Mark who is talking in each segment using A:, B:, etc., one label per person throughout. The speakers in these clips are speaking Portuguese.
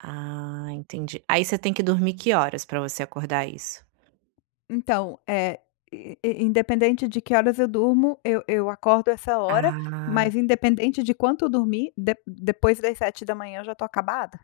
A: Ah, entendi. Aí, você tem que dormir que horas pra você acordar isso?
B: Então, eh, in independente de que horas eu durmo eu eu acordo essa hora,
A: Ah.
B: mas independente de quanto eu dormir, de depois das 7h eu já tô acabada,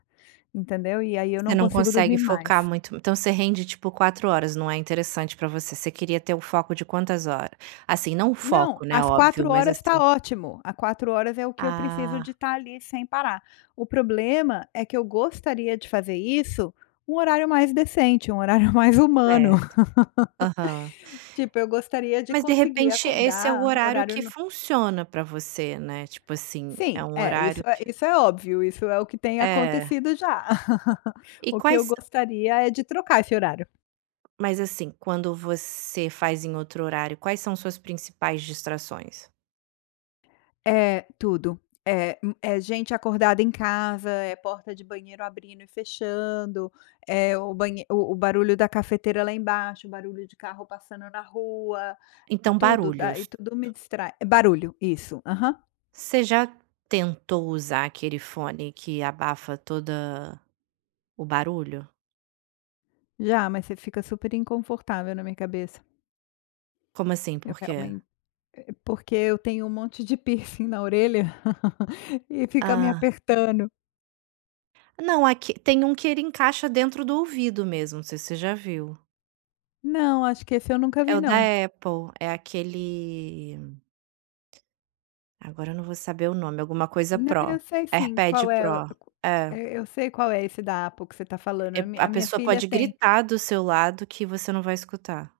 B: entendeu. E aí, eu não
A: Você não
B: consigo
A: consegue
B: dormir
A: focar
B: mais.
A: muito, então, você rende tipo 4 horas, não é interessante pra você. Você queria ter o foco de quantas hora? Assim, não o
B: Não,
A: foco, né,
B: as
A: óbvio,
B: 4
A: mas
B: horas tá
A: assim
B: ótimo, a 4 horas é o que eu preciso
A: Ah.
B: de tá ali, sem parar. O problema é que eu gostaria de fazer isso um horário mais decente, um horário mais humano.
A: Certo. Aham.
B: Tipo eu gostaria de
A: Mas de
B: conseguir
A: repente esse é o
B: acordar
A: horário
B: horário
A: que
B: no
A: funciona pra você, né, tipo assim, é
B: Sim,
A: um
B: é, isso
A: horário
B: é
A: que
B: isso é óbvio, isso é o que tem
A: É.
B: acontecido já.
A: E
B: O que eu
A: quais
B: gostaria é de trocar esse horário.
A: Mas assim, quando você faz em outro horário, quais são suas principais distrações?
B: É tudo, é, hum, é gente acordada em casa, é porta de banheiro abrindo e fechando, é o banhe o o barulho da cafeteira lá embaixo, o barulho de carro passando na rua.
A: Então,
B: Tudo,
A: barulhos.
B: daí tudo me distrai. É barulho, isso. Aham.
A: Você já tentou usar aquele fone que abafa toda o barulho?
B: Já, mas você fica super inconfortável na minha cabeça.
A: Como assim?
B: Eu
A: Por quê?
B: realmente porque eu tenho um monte de piercing na orelha, e fica me
A: Ah.
B: apertando.
A: Não, aqui tem um que ele encaixa dentro do ouvido mesmo, não sei se você já viu.
B: Não, acho que esse eu nunca
A: É
B: vi
A: o da
B: não.
A: Apple, é aquele agora eu não vou saber o nome, alguma coisa
B: Não,
A: Pro,
B: eu sei sim,
A: AirPad
B: qual é o
A: Pro. É.
B: eh, eu sei qual é esse da Apple que você tá falando,
A: É
B: a mi a
A: a
B: minha
A: pessoa
B: filha
A: pode
B: tem.
A: gritar do seu lado que você não vai escutar.